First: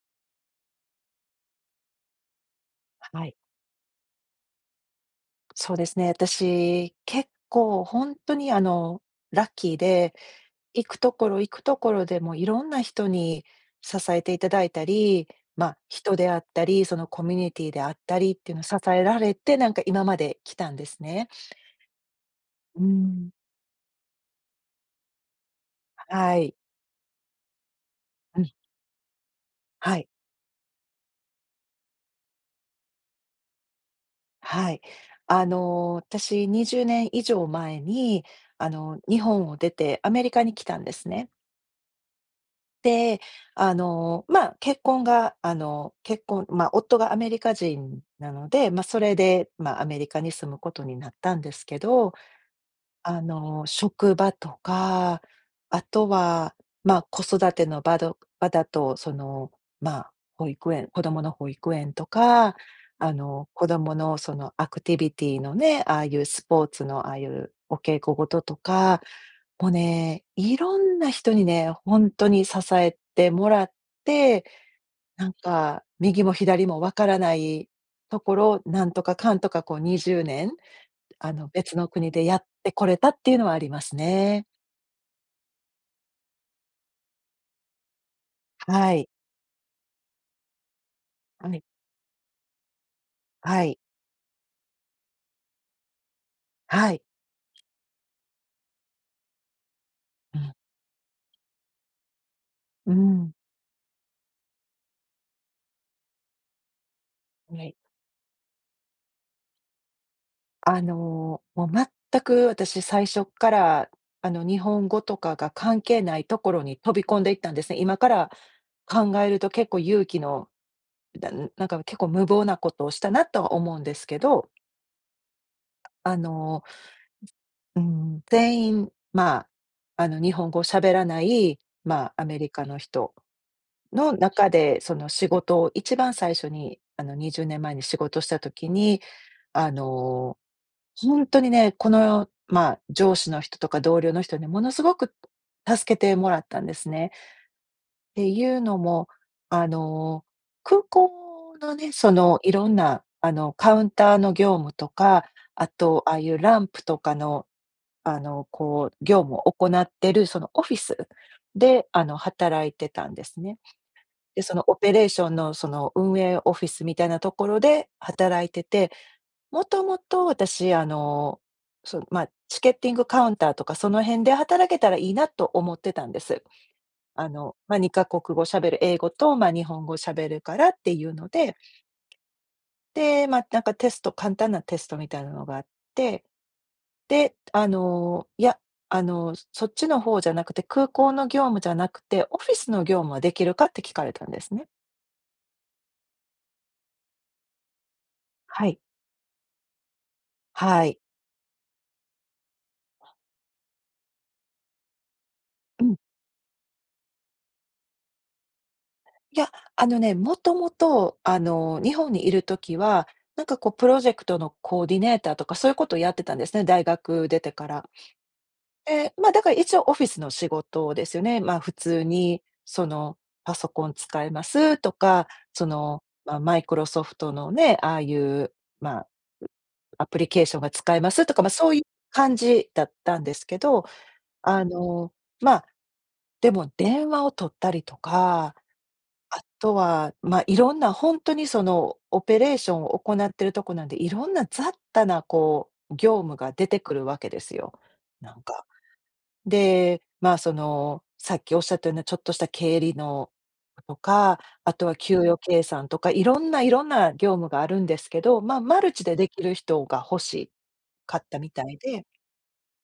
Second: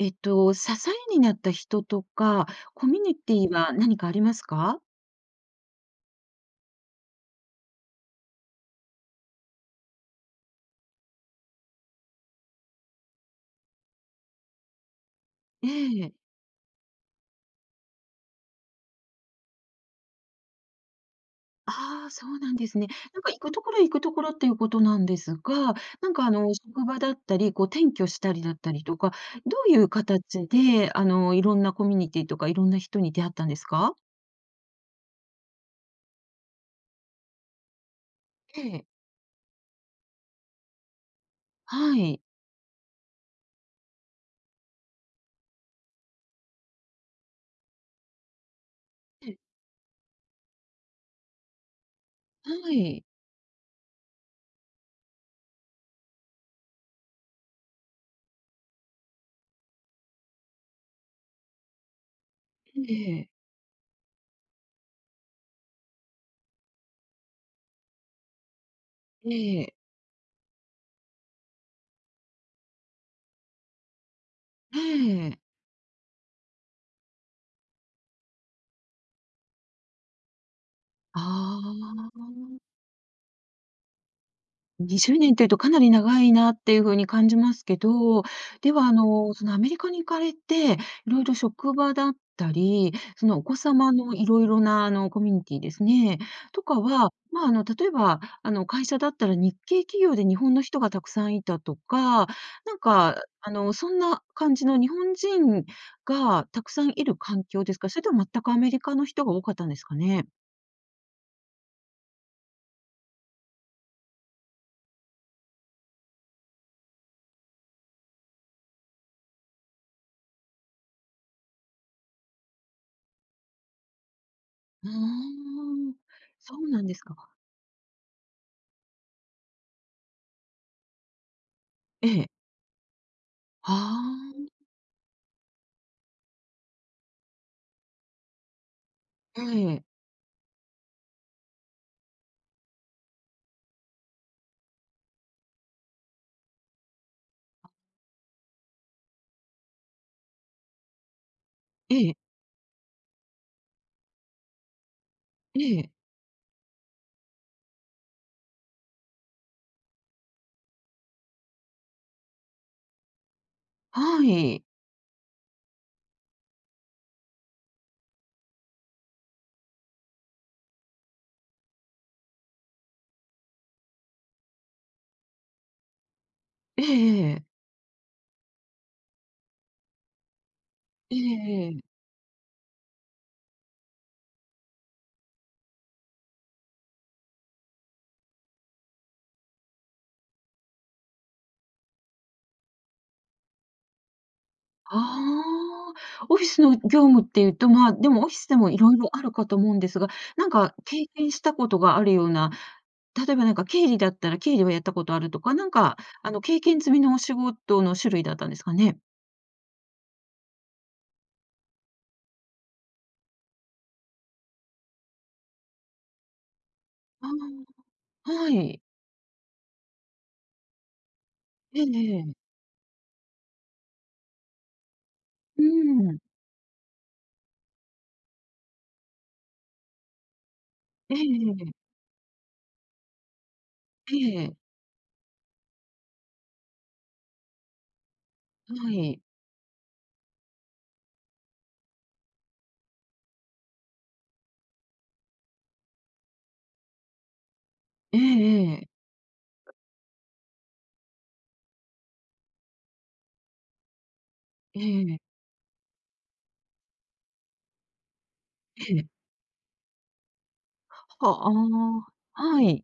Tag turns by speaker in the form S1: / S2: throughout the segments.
S1: えっと支えになった人とか、コミュニ
S2: は
S1: テ
S2: い。
S1: ィーは何かありますか？
S2: そうですね、私、結構ほんとにあのラッキーで、行くところ行くところで、もう色んな人に支えて頂いたり、
S1: え
S2: ま、
S1: え。
S2: 人であったり、そのコミュニティーであったりっていうのを支えられて、なんか今まで来たんですね。
S1: ああ、そうなんです
S2: うー
S1: ね。なん
S2: ん。
S1: か行くところ行くところっていうことなんですが、なんかあ
S2: は
S1: の
S2: い。
S1: 職場だったり、こう、転居した
S2: う
S1: り
S2: ん。
S1: だったりとか、どういう
S2: はい。
S1: 形であの色んなコミュニティとか、いろんな人に出会ったんですか？
S2: はい。あの私20年以上前に、あ
S1: ええ。
S2: の日本を出て、アメリカに来たんですね。
S1: はい。
S2: で、あの、まあ、結婚があの、結婚まあ、夫がアメリカ人なので、まあそれ
S1: ええ。
S2: で、まあアメリカに住むことになったんですけど。
S1: はい。
S2: あの職場とか、あとは、まあ子育ての場ど場だと、その、まあ保育園子供の保育園とか、
S1: ん、え
S2: あ
S1: え。
S2: の子供のそのアクティビティのね、ああいうスポーツのああいうお稽古事とか、
S1: え
S2: もう
S1: え。
S2: ね、色んな人にね、ほんとに支えてもらって、
S1: え
S2: なん
S1: え。
S2: か右も左も分からないところ、なんとかかんとかこう20年、あの別の
S1: あ
S2: 国でやっ
S1: あ。
S2: てこれたっていうのはありますね。
S1: 20年っていうと、かなり長いなっていう風に感じますけど、では、
S2: は
S1: あ
S2: い。
S1: の、その、アメリカに行かれて、色々、
S2: はい。
S1: 職場だったり、その、お子
S2: はい。
S1: 様の色々な、あの、コミュニティーですね、とか
S2: はい。
S1: は、ま、あの、例えば、あの、会社だったら日系企業で日
S2: うん。
S1: 本の人がたくさんいたとか、なん
S2: うー
S1: か、
S2: ん。
S1: あの、そんな感じの日本人がたくさんいる環
S2: ん、
S1: 境で
S2: え。
S1: すか？それとも全くアメリカの人が多かったんですかね？
S2: あの、もう、全く私最初っから、あの、日本語とかが関係ないところに飛び込んでいったんですね。今から考えると結構勇気のだんなんか、結構無謀なことをしたなとは思うんですけど。
S1: ああ、
S2: あ
S1: そ
S2: の
S1: うなんですか。
S2: うん、てんいん、ま、あの、日本語を喋らない、
S1: え
S2: ま、ア
S1: え。
S2: メリカの人
S1: は
S2: の
S1: あ、ん。
S2: 中で、その、仕事を一番最初に、あの、20年前に仕事した時に、
S1: は
S2: あ
S1: え。
S2: の、ほんとにね、この、ま、上司の人とか同僚の人に、ものすごく、助けてもらったんですね。っていうのも、あの、空港のね、
S1: え
S2: そ
S1: え。
S2: の、色んな、あの、カウンターの業務とか、あ
S1: ええ。
S2: と、ああいうランプとかの、あの、こう業務を行ってる、その、オフィスで、あの、働いてたんですね。
S1: は
S2: で、そ
S1: い。
S2: の、オペレーションの、その、運営オフィスみたいなところで働いてて、もともと私、あの、そ、ま、チケッティングカウンターとか、その辺で働けたらいいなと思ってたんです。
S1: え
S2: あ
S1: えええ。
S2: の、ま、2か国語喋る、英語と、ま、日本語喋るからっていう
S1: ええ
S2: ので。
S1: ええ。
S2: で、ま、なんか、テスト簡単なテストみたいなのがあって。で、あの、いや、あの、そそっちの方じゃなくて、空港の業務じゃなくて、オフィスの業務はできるかって聞かれたんですね。
S1: ああ、オフィスの業務っていうと、ま、でも、オフィスで
S2: は
S1: も
S2: い。
S1: 色々あるかと思うんですが、なんか、
S2: はい。
S1: 経験したことがあるような、例えば、なんか、経理だったら経理はやったことあるとか、なん
S2: うん。
S1: か、あの、経験済みのお仕事の種類だったんですかね？
S2: いや、あのね、元々、あの、日本にいる時は、なんか、こう、プロジェクトのコーディネーターとか、そういうことをやってたんですね、大学
S1: あ
S2: 出てから。
S1: あ、はい。
S2: で、ま、だから、一応オフィスの仕事ですよね、ま、普
S1: ええ
S2: 通
S1: ええ。
S2: に、その、パソコン使えますとか、
S1: う
S2: その、
S1: ーん。
S2: ま、マイクロソフトのね、ああいう、ま、アプリケーションが使えま
S1: ええ
S2: すとか、ま、
S1: え
S2: そ
S1: え。
S2: うい感じだったんですけど、
S1: ええ。
S2: あの、ま、でも、電話を取ったりとか、
S1: はい。
S2: あとは、ま、色んなほんとにその、オペレーションを行ってるとこなんで、色んな雑多な、こう、業務が出てくるわけですよ、
S1: え
S2: なん
S1: え
S2: か。
S1: ええ。
S2: で、ま、その、さっきおっしゃったような、ちょっとした経理のとか、あ
S1: え
S2: とは給
S1: え。
S2: 与計算とか、色んな色んな業務があるんですけど、ま、マル
S1: え
S2: チ
S1: え。
S2: でできる人が欲しかった
S1: は、
S2: み
S1: あ
S2: たいで
S1: あ、はい。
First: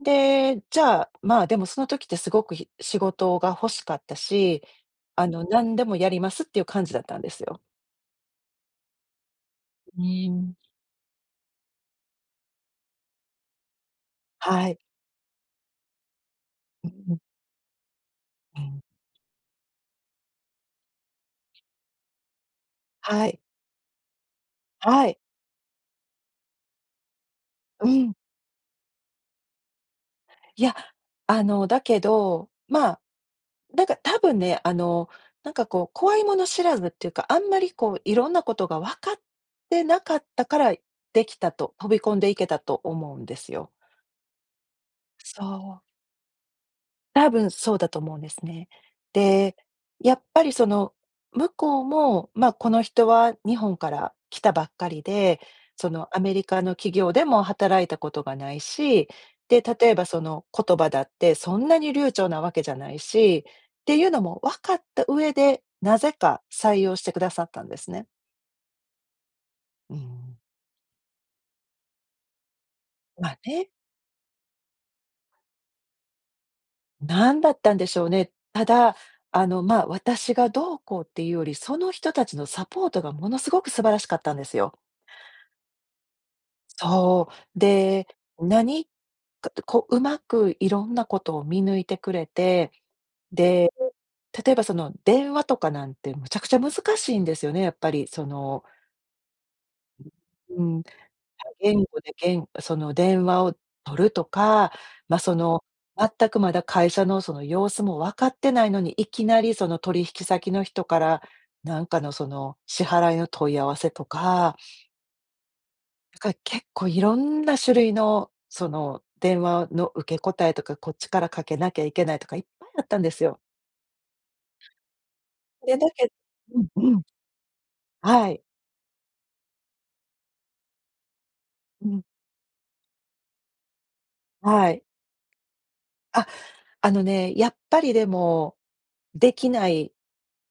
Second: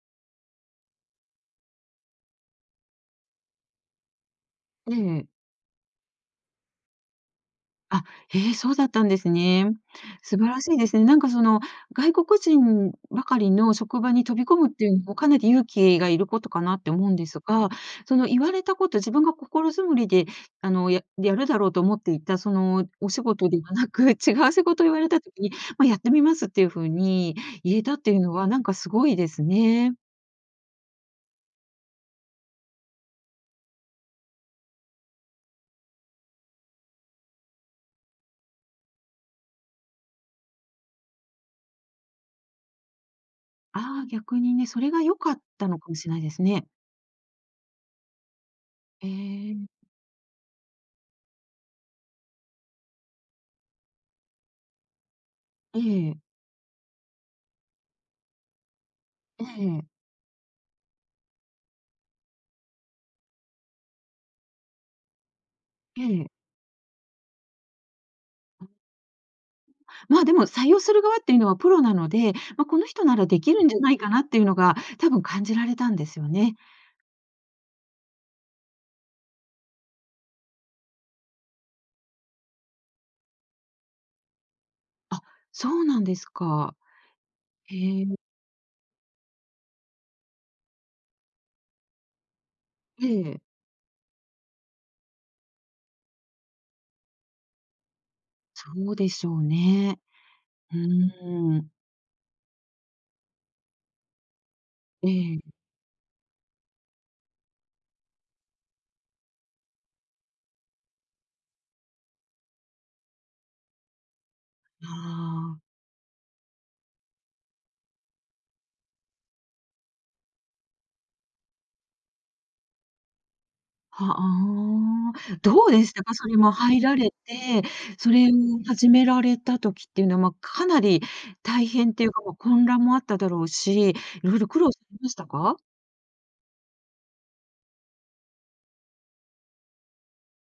S2: で、じゃあ、まあ、でもその時ってすごくひ仕事が欲しかったし、
S1: え
S2: あ
S1: え。
S2: の、何でもやりますっていう感じだったんですよ。
S1: あ、へえ、そうだったんですね。
S2: う
S1: 素晴
S2: ん。
S1: らしいですね。なんかその外国人ばかりの職場に飛び込
S2: は
S1: むっ
S2: い。
S1: ていうのもかなり勇気がいることかなっ
S2: う
S1: て
S2: ん
S1: 思う
S2: う
S1: ん
S2: ん。
S1: ですが、その言わ
S2: う
S1: れた
S2: ん。
S1: こと、自分が心づもりであの、ややるだろうと思っていた、その、お仕
S2: はい。
S1: 事ではなく、違う仕事を言わ
S2: は
S1: れ
S2: い。
S1: た時に、まあ、やってみますっていう風に言え
S2: う
S1: たって
S2: ん。
S1: いうのは、なんか凄いですね。
S2: いや、あの、だけど、まあ、なんかたぶんね、あの、なんかこう怖いもの知らずっていうか、あんまりこう色んなことが分かってなかったから、できたと、飛び込んでいけたと思うんですよ。
S1: ああ、逆にね、それが良かった
S2: そ
S1: の
S2: う。
S1: かもしれないですね。
S2: たぶんそうだと思うんですね。
S1: へえ
S2: で、
S1: ん。
S2: やっぱりその、向こうも、まあ、この人は日本から来たばっかりで、その、
S1: ええ。
S2: アメリカの企業でも働いたことがないし、
S1: え
S2: で、
S1: え。
S2: 例えばその、言葉だってそんなに流暢なわけじゃないし、ていうのも分かった上で、な
S1: え
S2: ぜ
S1: え。
S2: か採用してくださったんですね。う
S1: ま、で
S2: ん。
S1: も採用する側っていうのは、プロなので、ま、この人なら
S2: まあ、
S1: できるん
S2: ね。
S1: じゃないかな、っていうのが多分感じられたんですよね。
S2: 何だったんでしょうね。ただ、あの、ま、私がどうこうっていうより、その人たちのサポートが、ものすごく素晴らしかったんですよ。
S1: あ、そうなんですか。
S2: そう。
S1: へ
S2: で、
S1: え。
S2: 何かとこう、上手く色んなことを見抜いてくれて。
S1: ええ。
S2: で、例えばその電話とかなんて、むちゃくちゃ難しいんですよね、やっぱりその
S1: そうでしょうね。
S2: う
S1: う
S2: ん、他
S1: ーん。
S2: 言語でげんその電話を取るとか、
S1: え
S2: ま、そ
S1: え。
S2: の全くまだ、会社のその様子も分かってないのに、いきなりその、取引先の人から、何かのその、支払いの問い合わせとか
S1: ああ。
S2: から結構いろんな種類の、その電話の受け答えとか、こっちからかけなきゃいけないとか、いっぱいあったんですよ。
S1: は、あ。どう
S2: で、
S1: で
S2: だ
S1: した
S2: け
S1: か、それも入
S2: うんう
S1: ら
S2: ん。
S1: れて、それ
S2: は
S1: を
S2: い。
S1: 始められた時っていうの、ま、かなり大
S2: う
S1: 変っ
S2: ん。
S1: ていうもう混乱もあっただろうし、いろいろ苦
S2: は
S1: 労さ
S2: い。
S1: れましたか？
S2: あ、あのね、やっぱりでも、出来ない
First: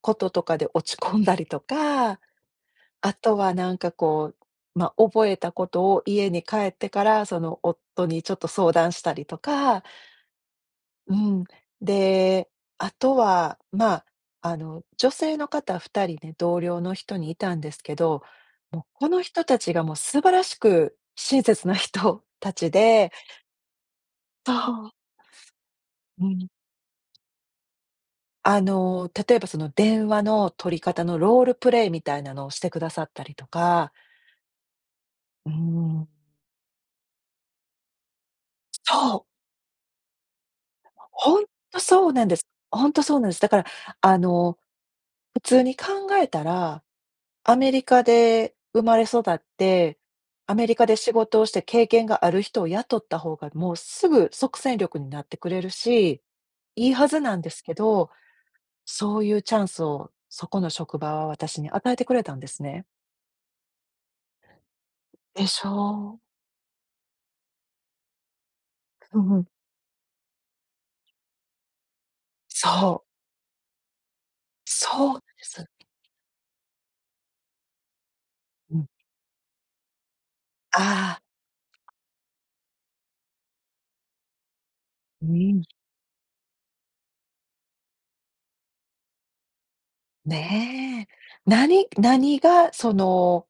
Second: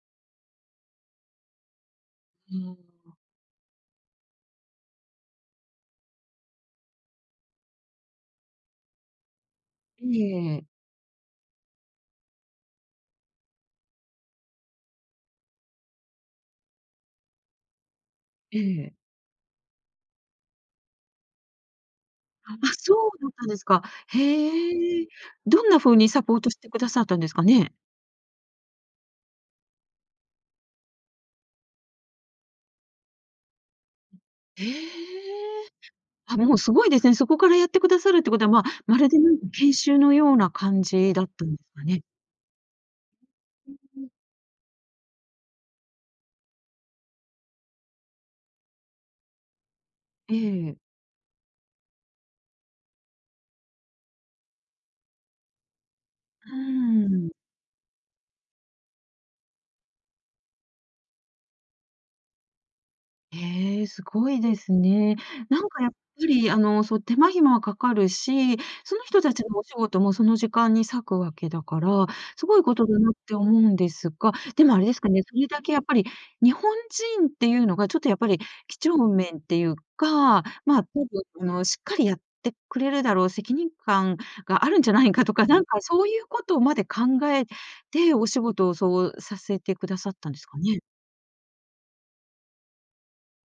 S2: こととかで、落ち込んだりとか。
S1: うん。
S2: あとはなんかこう、ま、覚えたことを家に帰ってから、その、夫にちょっと相談したりとか。
S1: いえ、ええ。
S2: うん、で、あとは、まあ、あの、女性の方2人ね、同僚の人にいたんですけど。
S1: え
S2: も、
S1: え。
S2: この人達がもう、素晴らしく親切な人
S1: あ、あ、
S2: 達
S1: そう
S2: で
S1: だったんですか。
S2: とほほ。
S1: へえ。どんな風に、サ
S2: う
S1: ポー
S2: ん。
S1: トしてくださったんですかね？
S2: あの、例えばその電話の取り方のロールプレイみたいなのをしてくださったりとか。
S1: へえ、
S2: うん。
S1: あ、もう凄いですね。そこからやってくださるってことは、まる
S2: そ
S1: で
S2: う。
S1: なんか研修のような感じだっ
S2: ほん
S1: たんです
S2: と
S1: かね。
S2: そうなんです。ほんとそうなんです。だから、
S1: うんうん。
S2: あの、普通に考えたら、アメリカで生まれ育って、
S1: え
S2: アメリ
S1: え。
S2: カで仕事をして経験がある人を雇った方がもうすぐ即戦力になってくれるし、
S1: う
S2: いいはず
S1: ん。
S2: なんですけど、そういうチャンスをそこの職場は私に与えてくれたんですね。
S1: へえ、すごいですね。
S2: で
S1: な
S2: し
S1: んかやっぱ
S2: ょう？
S1: りあの、そう手間暇はかかるし、その
S2: ふ
S1: 人
S2: んふ
S1: 達
S2: ん。
S1: のお仕事もその時間に割くわけだから、すごいこと
S2: そ
S1: だ
S2: う。
S1: なって思うんですが、でも、あれです
S2: そ
S1: か
S2: うなん
S1: ね、そ
S2: で
S1: れだ
S2: す。
S1: けやっぱり日本人っていうのがちょっとやっぱり
S2: う
S1: 几
S2: ん。
S1: 帳面っていうか、まあちょっ
S2: ああ。
S1: とあのしっかりやってくれるだろう、責任感があるんじゃないか
S2: う
S1: とか、な
S2: ん。
S1: んかそういうことまで考えて、お仕事をそうさせてくださったんですかね？
S2: ねえ、何何がその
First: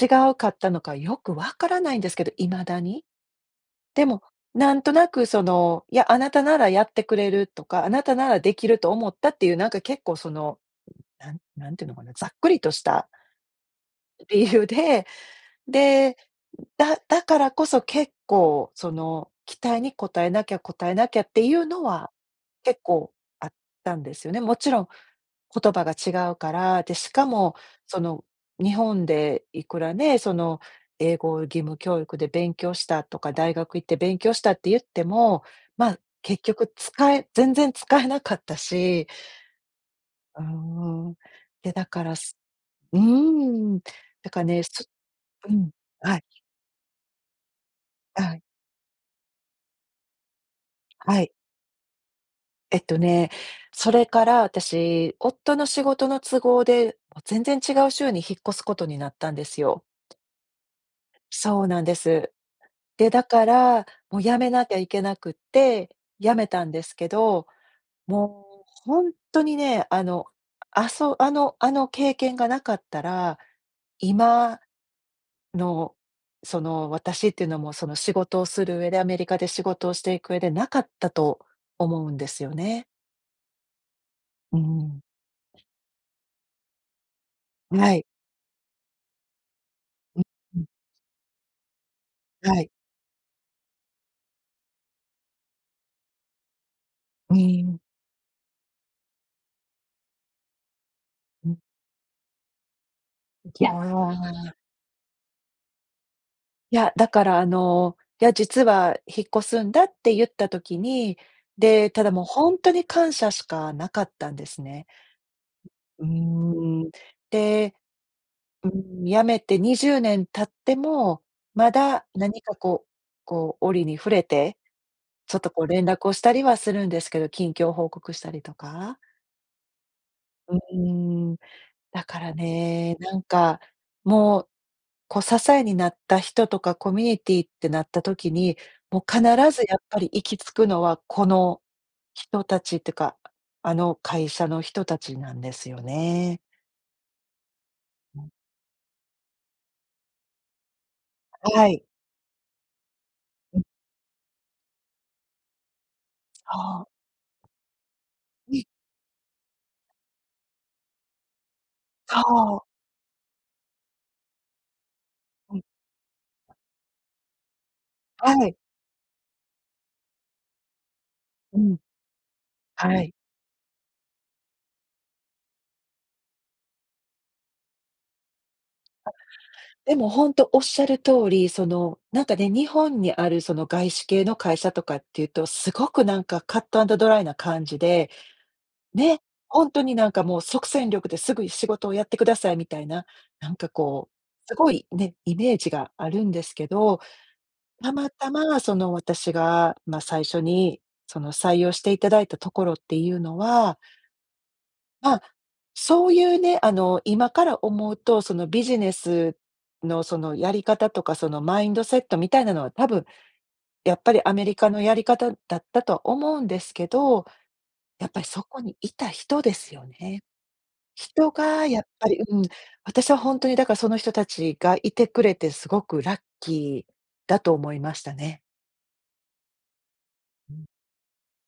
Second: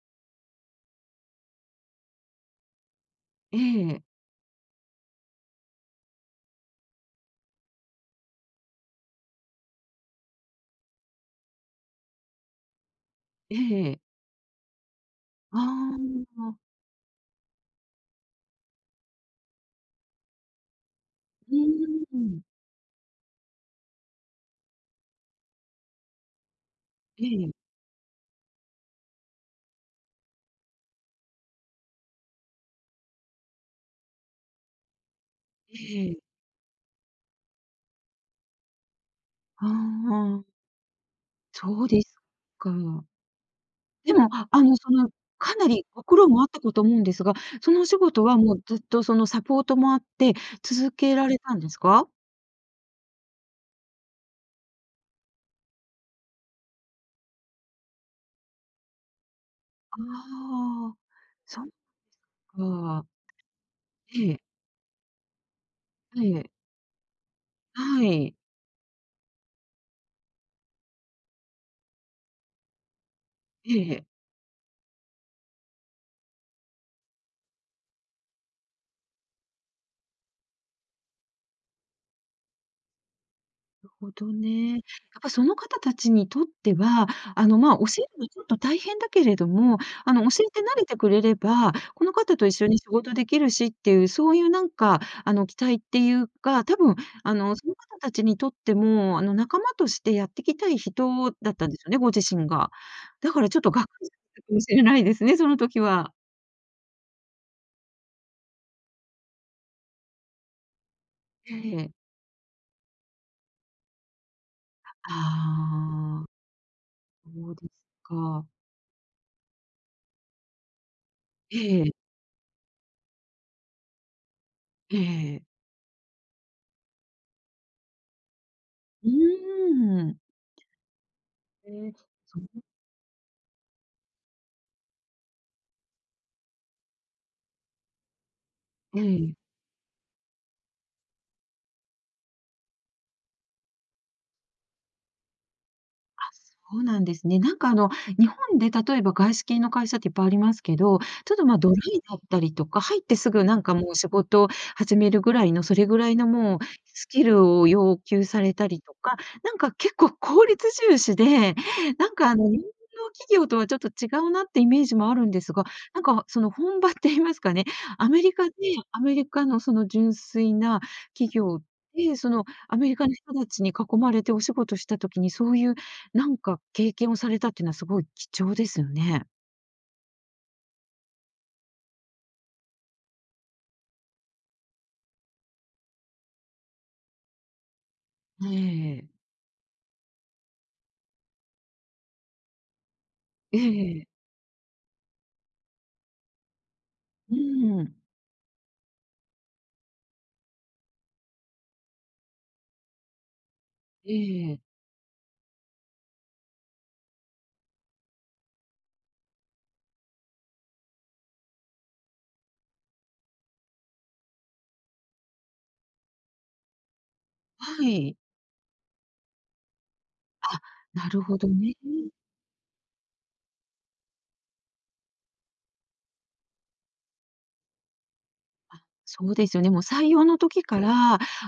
S2: 違うかったのかよく分からないんですけど、未だに。
S1: ええ。
S2: でも、なんとなくその、いや「あなたならやってくれる」とか「あなたなら出来ると思った」っていうなんか結構そのなん何て言うのかな、ざっくりとした
S1: ええ。
S2: 理由で、
S1: あ
S2: で、
S1: あ。あ。
S2: だだからこそ結構その期待に応えなきゃ、応えなきゃっていうの
S1: う、
S2: は、
S1: うん。
S2: 結構あったんですよね。もちろん言葉が違うから、で、し
S1: え
S2: か
S1: え。
S2: も、その日本でいくらね、その英語義務教育で勉強したとか、大学行って勉強したって言っても、まあ
S1: ええ。
S2: 結局使え全然使えなかったし
S1: は、
S2: う
S1: あ。
S2: んうん、で、
S1: そ
S2: だ
S1: うで
S2: から、
S1: す
S2: す
S1: か。
S2: うん、
S1: でも、
S2: だから
S1: あ
S2: ね、
S1: の
S2: す
S1: その
S2: う
S1: かな
S2: ん、
S1: りご
S2: は
S1: 苦
S2: い。
S1: 労もあったかと思うんですが、そのお仕事
S2: は
S1: は
S2: い。
S1: もうずっとそのサポートもあって、続け
S2: は
S1: ら
S2: い。
S1: れたんですか？
S2: えっとね、それから、私、夫の仕事の都合で、もう全然違う州に引っ越すことになったんですよ。
S1: ああ、
S2: そ
S1: そっ
S2: う
S1: か
S2: なんです。
S1: あ。
S2: で、だから、もう
S1: え
S2: 辞
S1: え。
S2: めなきゃいけなくって、辞
S1: ええ。
S2: めたんですけど。
S1: はい。
S2: もう、ほんとにね、あの、あそあのあの経験が無かったら、
S1: ええ、へ。
S2: 今の、その私っていうのもその仕事をする上で、アメリカで仕事をしていく上でなかったと思うんですよね。
S1: るほど
S2: う
S1: ね。やっ
S2: ん。
S1: ぱその方達にとっては、あのまあ、教
S2: は
S1: え
S2: い。
S1: るのはちょっと大変だけれども、あ
S2: う
S1: の教えて
S2: ん、うん。
S1: 慣れてくれれば、この方と一
S2: は
S1: 緒
S2: い。
S1: に仕事できるしっていう、そういうなんかあの期待っていうか、多分、
S2: う
S1: あの
S2: ー
S1: その
S2: ん。
S1: 方達にとっても、あの仲間としてやってきたい人
S2: う
S1: だっ
S2: ん。
S1: たんですよね、ご自身が。だからちょっ
S2: いや
S1: と、がっかり [unintelligible] か
S2: あ。
S1: もしれないですね、その時は。
S2: いや、だからあの「いや、実は引っ越すんだ」ってゆった時に、
S1: ええ。
S2: で、ただもうほんとに感謝しか無かったんですね。う、う
S1: ああ。
S2: ーん。
S1: そうです
S2: で
S1: か。
S2: うーん、辞めて20年経っても、ま
S1: ええ。
S2: だ何かこうこう折に触れて、ちょ
S1: え
S2: っ
S1: え。
S2: とこう連絡をしたりはするんですけれど、近況報告したりとか。
S1: うーん。
S2: うーん、
S1: ええ、
S2: だから
S1: それで？
S2: ね、なんかもう、こう支えになった人とかコミュニティーってなった時に、も
S1: え
S2: う必
S1: え。
S2: ずやっぱり行き着くのはこの人達ってか、ああの会社の人達なんですよ
S1: あ、
S2: ね。
S1: そうなんですね。なんかあの、
S2: う
S1: 日
S2: ん。
S1: 本で例えば外資系の会社っていっぱいありますけど、ちょっと、ま、
S2: は
S1: ドラ
S2: い。
S1: イだったりとか、入ってすぐな
S2: う
S1: ん
S2: ん。
S1: かもう仕事始めるぐらいの、それぐらいのもう
S2: はあ。
S1: スキルを要求され
S2: うん。
S1: たりとか、なんか結構効率重視で、なん
S2: そ
S1: かあの日本
S2: う。
S1: の企業とはちょっと違うなってイメージもあるんです
S2: うん。
S1: が、なんかその本場って言いますかね、アメ
S2: は
S1: リカで
S2: い。
S1: アメリカのその純粋な企
S2: う
S1: 業
S2: ん。
S1: で、そのアメリ
S2: は
S1: カ
S2: い。
S1: の人達に囲まれてお仕事した時に、そういうなんか経験をされたっていうのは凄い貴重ですよ
S2: あ、
S1: ね。
S2: でもほんとおっしゃる通り、そのなんかね、日本にあるその外資系の会社とかっていうと、すごくなんかカットアンドドライな感じで、
S1: ええ。
S2: ね、ほんとになんかもう即戦力ですぐに仕事をやってくださいみたいな、なん
S1: え
S2: か
S1: え。
S2: こう、すごい、ね、イメージがあるんですけど。
S1: うー
S2: た
S1: ん。
S2: またまその私が、ま、最初にその採用して頂いたところっていうのは
S1: ええ。
S2: あ、そういうね、あの今から思うと、そのビジネスのそのやり方とか、そのマインドセットみたいなのは多分、やっぱりアメリカのやり方だったと思うんですけど。
S1: は
S2: やっ
S1: い。
S2: ぱりそこにいた人ですよね。
S1: あ、なる
S2: 人
S1: ほど
S2: が
S1: ね。
S2: やっぱりうん、私はほんとにだからその人達がいてくれて凄くラッキーだと思いましたね。
S1: あっ、そうですよね。もう採用の
S2: う
S1: 時
S2: ん。
S1: から、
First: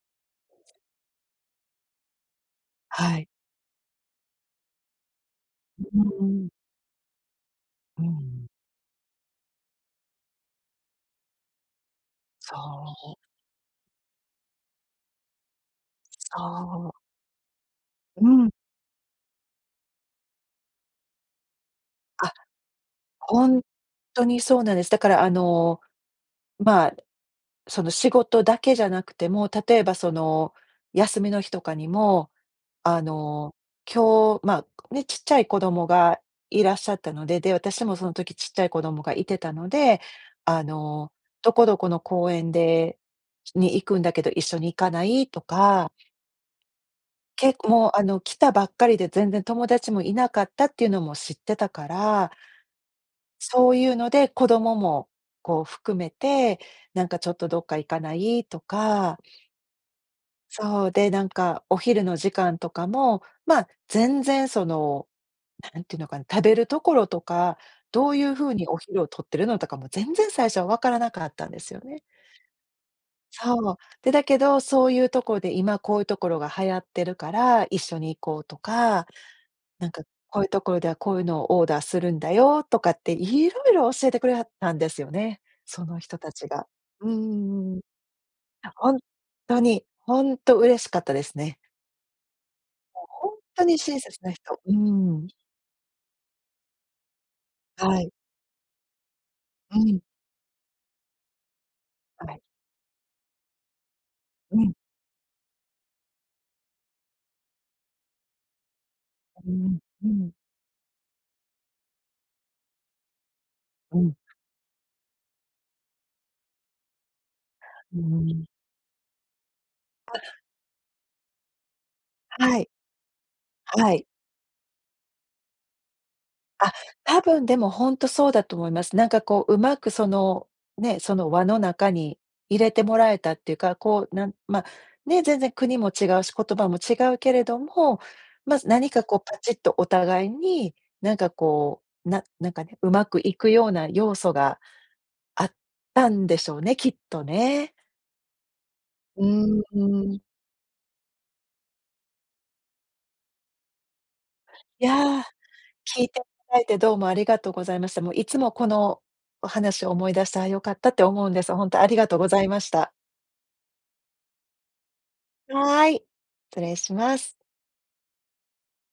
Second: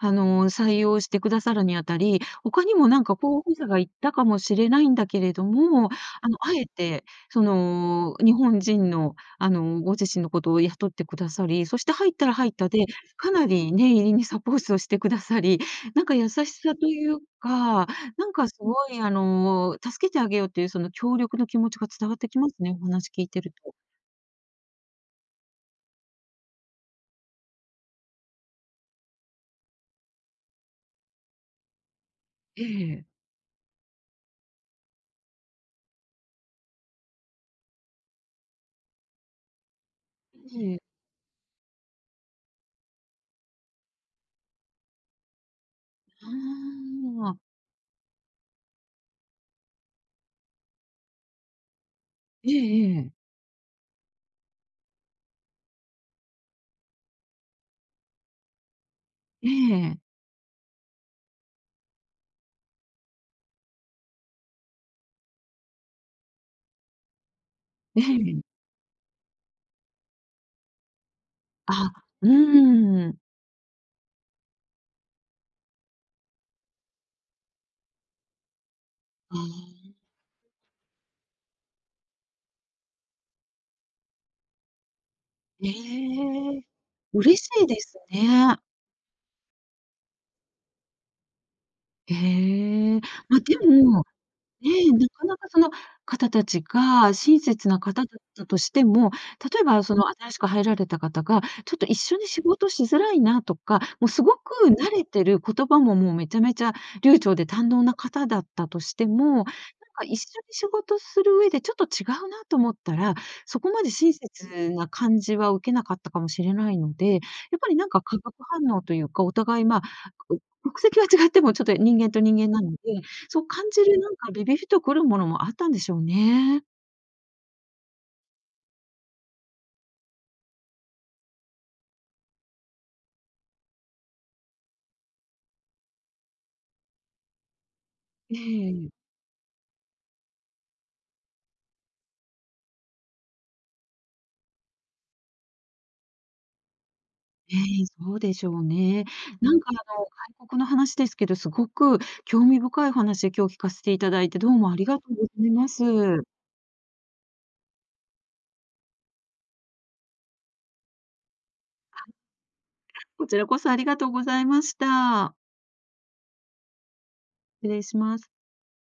S1: あの、採用してくださるにあたり、他にも何か
S2: はい。
S1: 候補者がいったかもしれないんだけれど
S2: う
S1: も、
S2: ー
S1: あの、
S2: ん。
S1: 敢えて、そ
S2: う
S1: の、日
S2: ん。
S1: 本人の、あの、ご自身のことを雇ってくださり、そして入ったら入っ
S2: そ
S1: たで、
S2: う。
S1: かなり念入りにサポートして下さり、なんか優しさと
S2: そう。
S1: いうか、な
S2: う
S1: んか
S2: ん。
S1: 凄いあの、助けてあげようっていう、その協力の気持ちが伝わって
S2: あ、
S1: きますね、お話聞いて
S2: ホ
S1: る
S2: ン
S1: と。
S2: トにそうなんです。だからあの、まあ、その、仕事だけじゃなくても、例えばその休みの日とかにも、
S1: え
S2: あ
S1: え。
S2: の、今日、ま、ね、ちっちゃい子供がいらっしゃったので、で、私もその時ちっちゃい子供がいてたので、あ
S1: ええ。
S2: の、どこどこの公園でに行くんだけど、一緒に行かない？とか
S1: はあ。
S2: けっもうあの、来たばっかりで全然友達もいなかったっていうのも知ってたから。
S1: ええええ。
S2: そういうので、子供もこう含めて、なんかちょっとどっか行かない？とか。
S1: ええ。
S2: そう、で、なんかお昼の時間とかも、まあ、全然その、なんて言うのかな、食べるところとか、
S1: え
S2: どういう
S1: え。
S2: 風にお昼を取ってるのとかも、全然最初は分からなかったんですよ
S1: あ、
S2: ね。
S1: うん。
S2: そう、で、だけど、そういうとこで今こういう所が流行ってるから、一緒に行こうとか、
S1: うー
S2: なん
S1: ん。
S2: かこういう所ではこういうのをオーダーするんだよとかって色々教えてくれはったんですよね、
S1: え
S2: その人達
S1: え、
S2: が。うんう
S1: 嬉しい
S2: んう
S1: で
S2: ん。
S1: すね。
S2: あ、ほんとに、ほんと嬉しかったですね。
S1: へえ。
S2: もうほん
S1: ま、で
S2: とに親
S1: も、
S2: 切な人、
S1: え、
S2: う
S1: なか
S2: ん。
S1: なかその方達が親切な
S2: は
S1: 方
S2: い。
S1: だったとしても、例え
S2: う
S1: ば、そ
S2: ん。
S1: の新しく入られた方が、ちょっと一緒
S2: は
S1: に
S2: い。
S1: 仕事しづらいなとか、もうすごく
S2: うん。
S1: 慣れてる、言葉ももうめちゃめちゃ流暢で堪能な方だったとしても、なん
S2: うん、
S1: か
S2: う
S1: 一
S2: ん。
S1: 緒に仕事する上でちょっと違うなと思ったら、そこまで
S2: う
S1: 親
S2: ん。
S1: 切な感じは受けなかったかもしれないので、やっぱりなん
S2: う
S1: か化学
S2: ん。
S1: 反応というか、お互い、ま、
S2: あ
S1: う国籍は違っても、ちょっと人間と人間
S2: は
S1: な
S2: い、
S1: ので、そう感じ
S2: は
S1: る
S2: い。
S1: なんかビビビと来るものもあったんでしょうね。
S2: あ、多分でもほんとそうだと思います。なんかこう上手く、その、ね、その輪の中に入れてもらえたっていうか、こうなんま、ね、全然国も違うし、言葉も違うけれども、
S1: え
S2: ま、
S1: え。
S2: 何かこうパチッとお互いに、なんかこう、ななんかね、上手くいくような要素があったんでしょうね、きっと
S1: え
S2: ね。
S1: え、そうでしょうね。
S2: う
S1: なん
S2: ん
S1: かあ
S2: う
S1: の、
S2: ん。
S1: 外国の話ですけど、凄く興味深い話、今日聞かせて頂いて、どうもあ
S2: い
S1: りがとう
S2: や、
S1: ございま
S2: 聞いてい
S1: す。
S2: ただいてどうもありがとうございました。もういつもこのお話を思い出して、「あ、良かった」って思うんです。ほんとありがとうございました。
S1: こちらこそありがとうございました。
S2: はい、失礼します。
S1: 失礼します。